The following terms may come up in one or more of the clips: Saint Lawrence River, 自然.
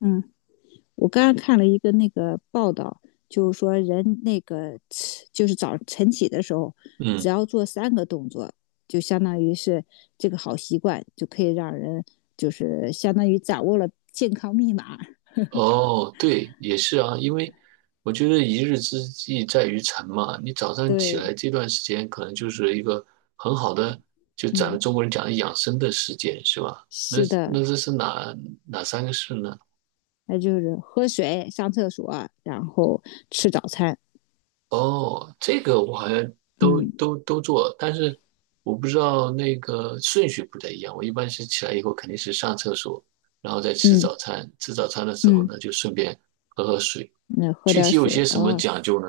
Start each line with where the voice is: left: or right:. left: 嗯，我刚刚看了一个那个报道，就是说人那个起就是早晨起的时候，只
right: 嗯，
left: 要做三个动作，就相当于是这个好习惯，就可以让人就是相当于掌握了健康密码。
right: 哦，对，也是啊，因为我觉得一日之计在于晨嘛，你早上起
left: 对，
right: 来这段时间可能就是一个很好的，就咱
left: 嗯，
right: 们中国人讲的养生的时间，是吧？那
left: 是的，
right: 那这是哪三个事呢？
left: 那就是喝水、上厕所，然后吃早餐。
right: 哦，这个我好像都
left: 嗯
right: 都都做，但是我不知道那个顺序不太一样。我一般是起来以后肯定是上厕所，然后再吃
left: 嗯
right: 早餐，吃早餐的时候
left: 嗯，
right: 呢就顺便喝喝水。
left: 那喝
right: 具
left: 点
right: 体有些
left: 水啊，
right: 什么
left: 哦
right: 讲究呢？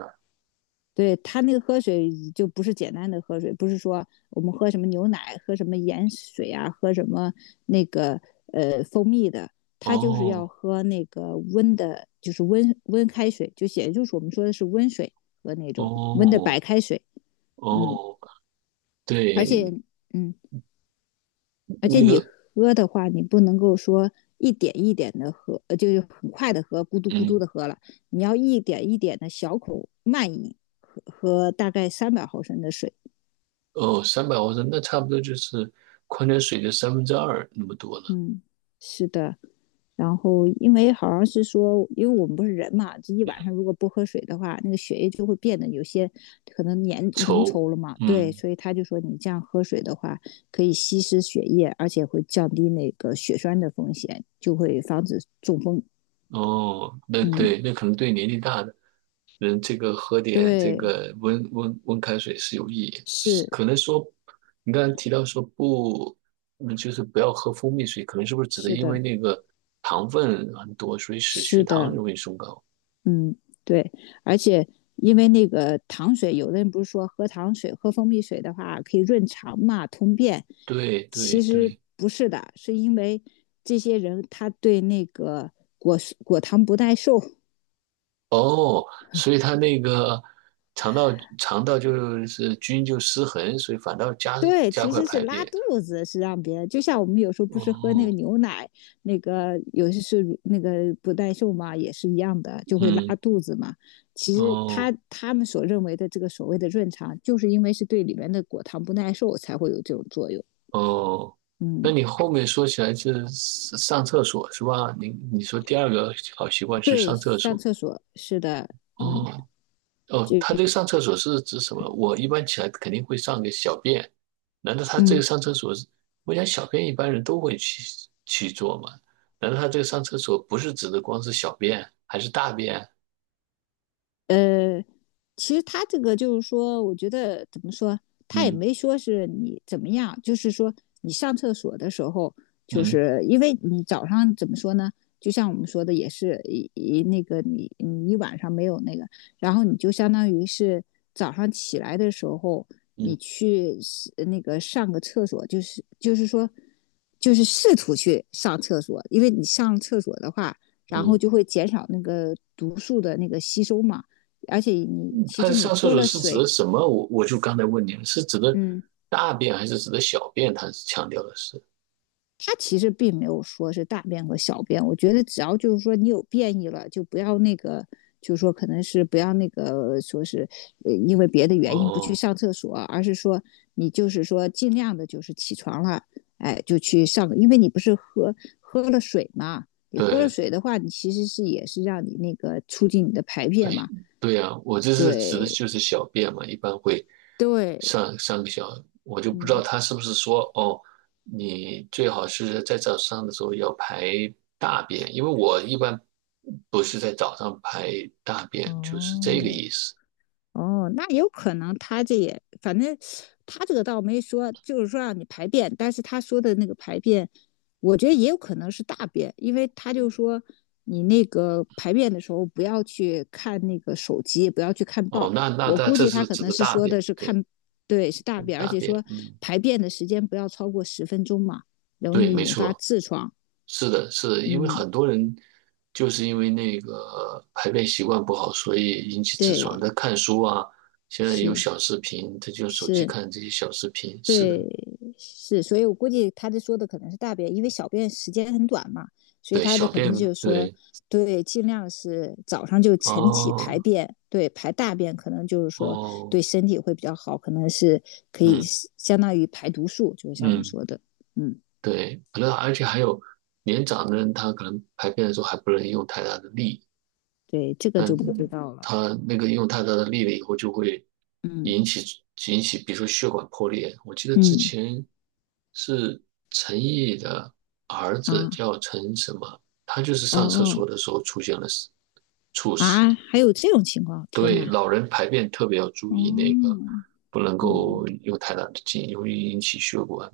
left: 对它那个喝水就不是简单的喝水，不是说我们喝什么牛奶、喝什么盐水啊、喝什么那个蜂蜜的，它就是要
right: 哦
left: 喝那个温的，就是温温开水，就也就是我们说的是温水和那种温的白
right: 哦
left: 开水。嗯，
right: 哦，
left: 而且
right: 对，
left: 嗯，而且
right: 那
left: 你
right: 个，
left: 喝的话，你不能够说一点一点的喝，就是很快的喝，咕嘟咕嘟的
right: 嗯，
left: 喝了，你要一点一点的小口慢饮，喝大概300毫升的水。
right: 哦，300毫升，那差不多就是矿泉水的三分之二那么多了。
left: 嗯，是的。然后因为好像是说，因为我们不是人嘛，这一晚上如果不喝水的话，那个血液就会变得有些可能粘浓
right: 稠，
left: 稠了嘛。对，
right: 嗯，
left: 所以他就说你这样喝水的话，可以稀释血液，而且会降低那个血栓的风险，就会防止中风。
right: 哦，那
left: 嗯，
right: 对，那可能对年纪大的人，这个喝点这
left: 对，
right: 个温温开水是有意义。是
left: 是
right: 可能说，你刚才提到说不，就是不要喝蜂蜜水，可能是不是指的
left: 是
right: 因为
left: 的，
right: 那个糖分很多，所以使
left: 是
right: 血糖
left: 的。
right: 容易升高？
left: 嗯，对，而且因为那个糖水，有的人不是说喝糖水、喝蜂蜜水的话可以润肠嘛、通便，
right: 对对
left: 其实
right: 对。
left: 不是的，是因为这些人他对那个果果糖不耐受，
right: 哦，所以它那个肠道肠道就是菌就失衡，所以反倒加
left: 对，
right: 加
left: 其
right: 快
left: 实是
right: 排
left: 拉
right: 便。
left: 肚子，是让别人，就像我们有时候不是喝那个
right: 哦，
left: 牛奶，那个有些是乳那个不耐受嘛，也是一样的，就会拉
right: 嗯，
left: 肚子嘛。其实
right: 哦
left: 他们所认为的这个所谓的润肠，就是因为是对里面的果糖不耐受才会有这种作用。
right: 哦，
left: 嗯，
right: 那你后面说起来是上厕所是吧？你说第二个好习惯是
left: 对，
right: 上厕
left: 上
right: 所。
left: 厕所是的，
right: 哦，哦，他
left: 就
right: 这个上厕所是指什么？我一般起来肯定会上个小便，难道他这个
left: 嗯
right: 上厕所是？我想小便一般人都会去做嘛？难道他这个上厕所不是指的光是小便，还是大便？
left: 呃。其实他这个就是说，我觉得怎么说，他也
right: 嗯
left: 没说是你怎么样，就是说你上厕所的时候，就
right: 嗯
left: 是因为你早上怎么说呢？就像我们说的，也是那个你一晚上没有那个，然后你就相当于是早上起来的时候，你
right: 嗯
left: 去那个上个厕所，就是说，就是试图去上厕所，因为你上厕所的话，然后
right: 嗯，
left: 就会减少那个毒素的那个吸收嘛。而且你其
right: 他
left: 实你
right: 上厕
left: 喝
right: 所
left: 了
right: 是指
left: 水，
right: 的什么？我就刚才问你了，是指的
left: 嗯，
right: 大便还是指的小便？他强调的是，
left: 它其实并没有说是大便和小便。我觉得只要就是说你有便意了，就不要那个，就是说可能是不要那个说是因为别的原因不去
right: 哦，
left: 上厕所，而是说你就是说尽量的就是起床了，哎，就去上因为你不是喝了水嘛，你喝了
right: 对，
left: 水的话，你其实是也是让你那个促进你的排
right: 哎，
left: 便嘛，
right: 对呀，我这是指的
left: 对
right: 就是小便嘛，一般会
left: 对，
right: 上个小，我就不知
left: 嗯。
right: 道他是不是说哦，你最好是在早上的时候要排大便，因为我一般不是在早上排大便，就是这个
left: 哦，
right: 意思。
left: 哦，那有可能他这也，反正他这个倒没说，就是说让你排便，但是他说的那个排便，我觉得也有可能是大便，因为他就说你那个排便的时候不要去看那个手机，不要去看
right: 哦，
left: 报。
right: 那那
left: 我
right: 那
left: 估
right: 这
left: 计他
right: 是
left: 可
right: 指
left: 能
right: 的
left: 是
right: 大
left: 说的
right: 便，
left: 是
right: 对，
left: 看，对，是大便，而
right: 大
left: 且
right: 便，
left: 说
right: 嗯，
left: 排便的时间不要超过10分钟嘛，容
right: 对，
left: 易
right: 没
left: 引发
right: 错。
left: 痔疮。
right: 是的，是的，因为
left: 嗯，
right: 很多人就是因为那个排便习惯不好，所以引起痔疮。
left: 对，
right: 他看书啊，现在也有
left: 是
right: 小视频，他就用手机
left: 是，
right: 看这些小视频。是的，
left: 对，是，所以我估计他这说的可能是大便，因为小便时间很短嘛，所以
right: 对，
left: 他的
right: 小
left: 可能
right: 便，
left: 就是说，
right: 对，
left: 对，尽量是早上就晨起排
right: 哦，
left: 便，对，排大便可能就是说对
right: 哦，
left: 身体会比较好，可能是可以
right: 嗯
left: 相当于排毒素，就是像我们
right: 嗯，
left: 说的，嗯，
right: 对，可能而且还有年长的人，他可能排便的时候还不能用太大的力，
left: 对，这个就不知
right: 嗯，
left: 道了，
right: 他那个用太大的力了以后就会
left: 嗯
right: 引起引起，比如说血管破裂。我记得之
left: 嗯
right: 前是陈毅的儿子
left: 啊，
right: 叫陈什么，他就是
left: 哦
right: 上厕
left: 哦
right: 所的时候出现了猝死。
left: 啊，还有这种情况，天
right: 对，
left: 呐，
right: 老人排便特别要注意那个，
left: 哦，
right: 不能
left: 嗯，
right: 够用太大的劲，容易引起血管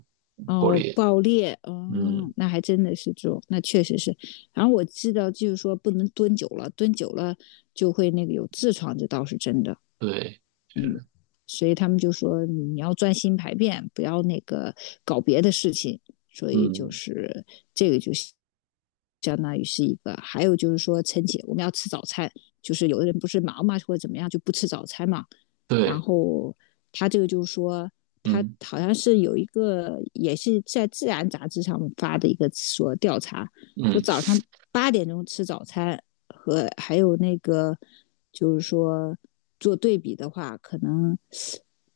right: 破
left: 哦，
right: 裂。
left: 爆裂，哦，
right: 嗯，
left: 那还真的是这种，那确实是。然后我知道，就是说不能蹲久了，蹲久了就会那个有痔疮，这倒是真的。
right: 对，是
left: 嗯，
right: 的，
left: 所以他们就说你要专心排便，不要那个搞别的事情。所以就
right: 嗯，
left: 是这个就相当于是一个，还有就是说晨起我们要吃早餐，就是有的人不是忙嘛或者怎么样就不吃早餐嘛，然
right: 对，
left: 后他这个就是说。他
right: 嗯
left: 好像是有一个，也是在《自然》杂志上发的一个说调查，就
right: 嗯。
left: 早上8点钟吃早餐和还有那个，就是说做对比的话，可能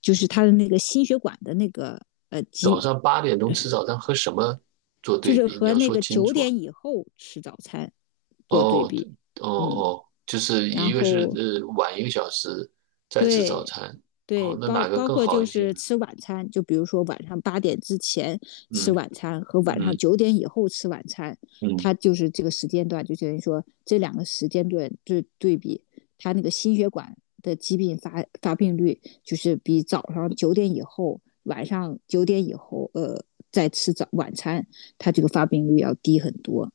left: 就是他的那个心血管的那个
right: 早
left: 疾，
right: 上八点钟吃早餐和什么做
left: 就
right: 对
left: 是
right: 比？你
left: 和
right: 要
left: 那
right: 说
left: 个
right: 清
left: 九
right: 楚啊。
left: 点以后吃早餐做对
right: 哦，
left: 比，
right: 哦
left: 嗯，
right: 哦，就是
left: 然
right: 一个是
left: 后
right: 晚一个小时再吃早
left: 对，
right: 餐，
left: 对，
right: 哦，那哪个
left: 包
right: 更
left: 括
right: 好
left: 就
right: 一些
left: 是
right: 呢？
left: 吃晚餐，就比如说晚上8点之前吃
right: 嗯
left: 晚餐和晚上
right: 嗯
left: 九点以后吃晚餐，它
right: 嗯，
left: 就是这个时间段，就等于说这两个时间段对比，它那个心血管的疾病发病率就是比早上九点以后、晚上九点以后，再吃早晚餐，它这个发病率要低很多。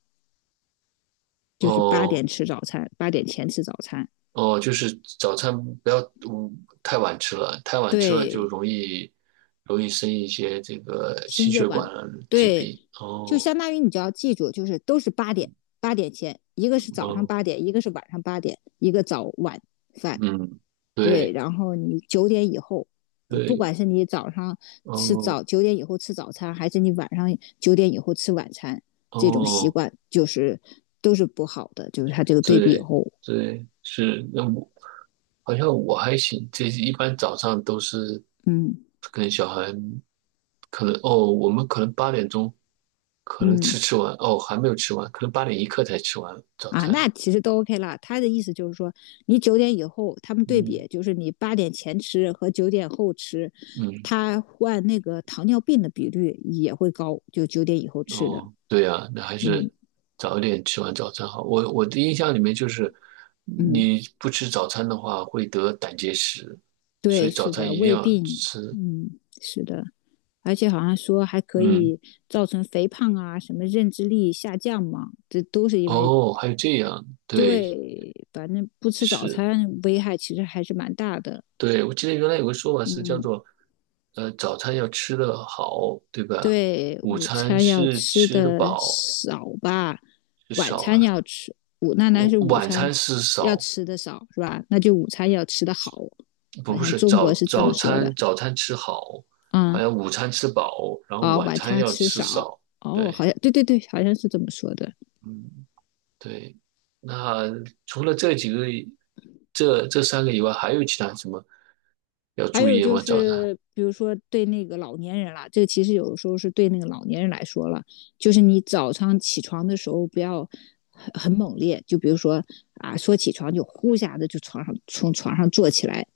left: 就是八
right: 哦
left: 点吃早餐，8点前吃早餐。
right: 哦，就是早餐不要太晚吃了，太晚吃了就
left: 对，
right: 容易生一些这个
left: 心
right: 心
left: 血
right: 血
left: 管
right: 管疾
left: 对，
right: 病。
left: 就
right: 哦
left: 相当于你就要记住，就是都是八点前，一个是早上
right: 哦，
left: 八点，一个是晚上八点，一个早晚饭。
right: 嗯，
left: 对，
right: 对
left: 然后你九点以后，不
right: 对，
left: 管是你早上
right: 哦
left: 九点以后吃早餐，还是你晚上九点以后吃晚餐，这种习
right: 哦。
left: 惯就是都是不好的，就是它这个对比以
right: 对
left: 后，
right: 对，是，那我好像我还行，这一般早上都是
left: 嗯
right: 跟小孩，可能哦，我们可能八点钟可能
left: 嗯。
right: 吃完，哦，还没有吃完，可能8点一刻才吃完早
left: 啊，那
right: 餐。
left: 其实都 OK 了。他的意思就是说，你九点以后，他们对比
right: 嗯
left: 就是你8点前吃和9点后吃，
right: 嗯，
left: 他患那个糖尿病的比率也会高，就九点以后吃的。
right: 哦，对呀，那还是
left: 嗯
right: 早一点吃完早餐好。我的印象里面就是，
left: 嗯，
right: 你不吃早餐的话会得胆结石，所
left: 对，
right: 以早
left: 是
right: 餐
left: 的，
right: 一定
left: 胃
right: 要
left: 病，
right: 吃。
left: 嗯，是的，而且好像说还可
right: 嗯，
left: 以造成肥胖啊，什么认知力下降嘛，这都是因为
right: 哦，还有这样，对，
left: 对，反正不吃早
right: 是。
left: 餐危害其实还是蛮大的。
right: 对，我记得原来有个说法是叫
left: 嗯。
right: 做，早餐要吃得好，对吧？
left: 对，
right: 午
left: 午
right: 餐
left: 餐要
right: 是
left: 吃
right: 吃得
left: 的
right: 饱
left: 少吧，
right: 是
left: 晚
right: 少
left: 餐
right: 啊，
left: 要吃，那
right: 午
left: 是午
right: 晚
left: 餐
right: 餐是
left: 要
right: 少，
left: 吃的少是吧？那就午餐要吃的好，
right: 不
left: 好
right: 不
left: 像
right: 是
left: 中
right: 早
left: 国是这么
right: 早
left: 说的
right: 餐早餐吃好，好
left: 啊
right: 像午餐吃饱，然后
left: 啊、哦
right: 晚
left: 晚
right: 餐
left: 餐
right: 要
left: 吃
right: 吃
left: 少
right: 少。
left: 哦，好
right: 对，
left: 像对对对，好像是这么说的。
right: 嗯，对。那除了这几个，这三个以外，还有其他什么要
left: 还
right: 注
left: 有
right: 意
left: 就
right: 吗？早餐？
left: 是，比如说对那个老年人啦，这个其实有的时候是对那个老年人来说了，就是你早上起床的时候不要很猛烈，就比如说啊，说起床就呼下的就从床上坐起来，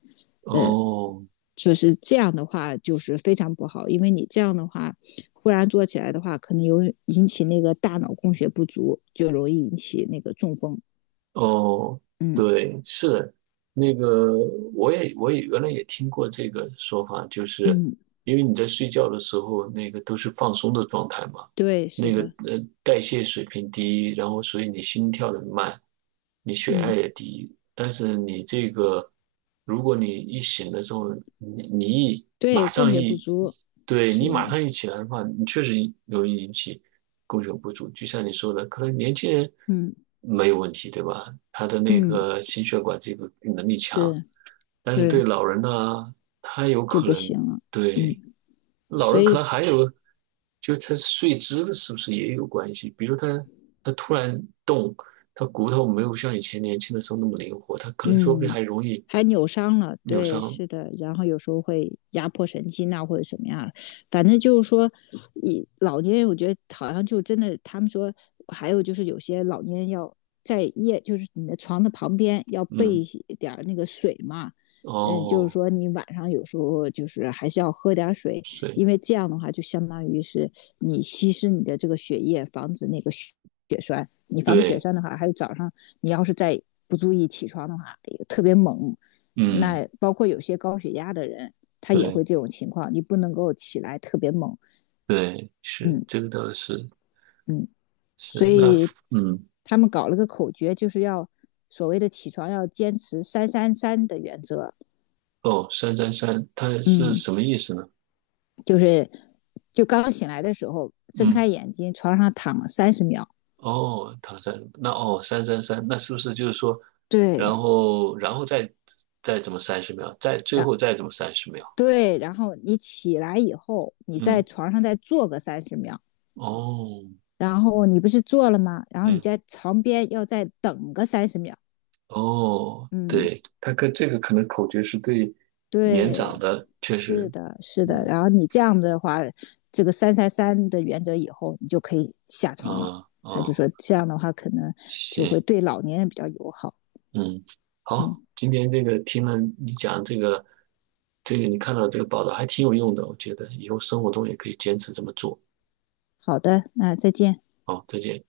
right: 哦，
left: 就是这样的话就是非常不好，因为你这样的话忽然坐起来的话，可能有引起那个大脑供血不足，就容易引起那个中风。
right: 哦，
left: 嗯
right: 对，是那个，我也原来也听过这个说法，就是
left: 嗯，
right: 因为你在睡觉的时候，那个都是放松的状态嘛，
left: 对，是
right: 那个
left: 的，
right: 代谢水平低，然后所以你心跳的慢，你血压
left: 嗯，
right: 也低，但是你这个，如果你一醒的时候，你一
left: 对，
right: 马
left: 供
right: 上
left: 血不
right: 一，
left: 足
right: 对
left: 是，
right: 你马上一起来的话，你确实容易引起。供血不足。就像你说的，可能年轻人
left: 嗯
right: 没有问题，对吧？他的那
left: 嗯。
right: 个心血管这个能力强，
left: 是，
right: 但是对
left: 对，
right: 老人呢，他有
left: 就
right: 可
left: 不
right: 能
left: 行了。
right: 对
left: 嗯，
right: 老
left: 所
right: 人可
left: 以
right: 能还有，就是他睡姿的是不是也有关系？比如他突然动，他骨头没有像以前年轻的时候那么灵活，他可能说不定
left: 嗯，
right: 还容易
left: 还扭伤了，
right: 扭
left: 对，
right: 伤。
left: 是的，然后有时候会压迫神经啊，或者什么样，反正就是说，你老年人我觉得好像就真的，他们说还有就是有些老年人要在夜，就是你的床的旁边要备一
right: 嗯，
left: 些点儿那个水嘛，嗯，就是
right: 哦，
left: 说你晚上有时候就是还是要喝点儿水，
right: 睡，
left: 因为这样的话就相当于是你稀释你的这个血液，防止那个血栓。你防止血
right: 对，
left: 栓的话，还有早上你要是再不注意起床的话，也特别猛。
right: 嗯，
left: 那包括有些高血压的人，他也
right: 对。
left: 会这种情况，你不能够起来特别猛。
right: 对，是，
left: 嗯
right: 这个倒是
left: 嗯，所
right: 是，那
left: 以
right: 嗯。
left: 他们搞了个口诀，就是要所谓的起床要坚持三三三的原则。
right: 哦，三三三，它是
left: 嗯，
right: 什么意思呢？
left: 就是就刚醒来的时候，睁开
right: 嗯，
left: 眼睛，床上躺了三十秒。
right: 哦，唐山，那哦，三三三，那是不是就是说，然
left: 对，
right: 后然后再怎么三十秒，再最
left: 啊、
right: 后再怎么三十秒？
left: 对，然后你起来以后，你在
right: 嗯，
left: 床上再坐个三十秒。
right: 哦，
left: 然后你不是做了吗？然后你
right: 嗯，
left: 在床边要再等个三十秒。
right: 哦，
left: 嗯，
right: 对，他跟这个可能口诀是对年长
left: 对，
right: 的，确
left: 是
right: 实，
left: 的，是的。
right: 嗯，
left: 然后你这样的话，这个三三三的原则以后，你就可以下床了。
right: 啊、
left: 他就
right: 啊、
left: 说这样的话，可能就会
right: 行，
left: 对老年人比较友好。
right: 嗯，好，
left: 嗯，
right: 今天这个听了你讲这个，这个你看到这个报道还挺有用的，我觉得以后生活中也可以坚持这么做。
left: 好的，那再见。
right: 好，再见。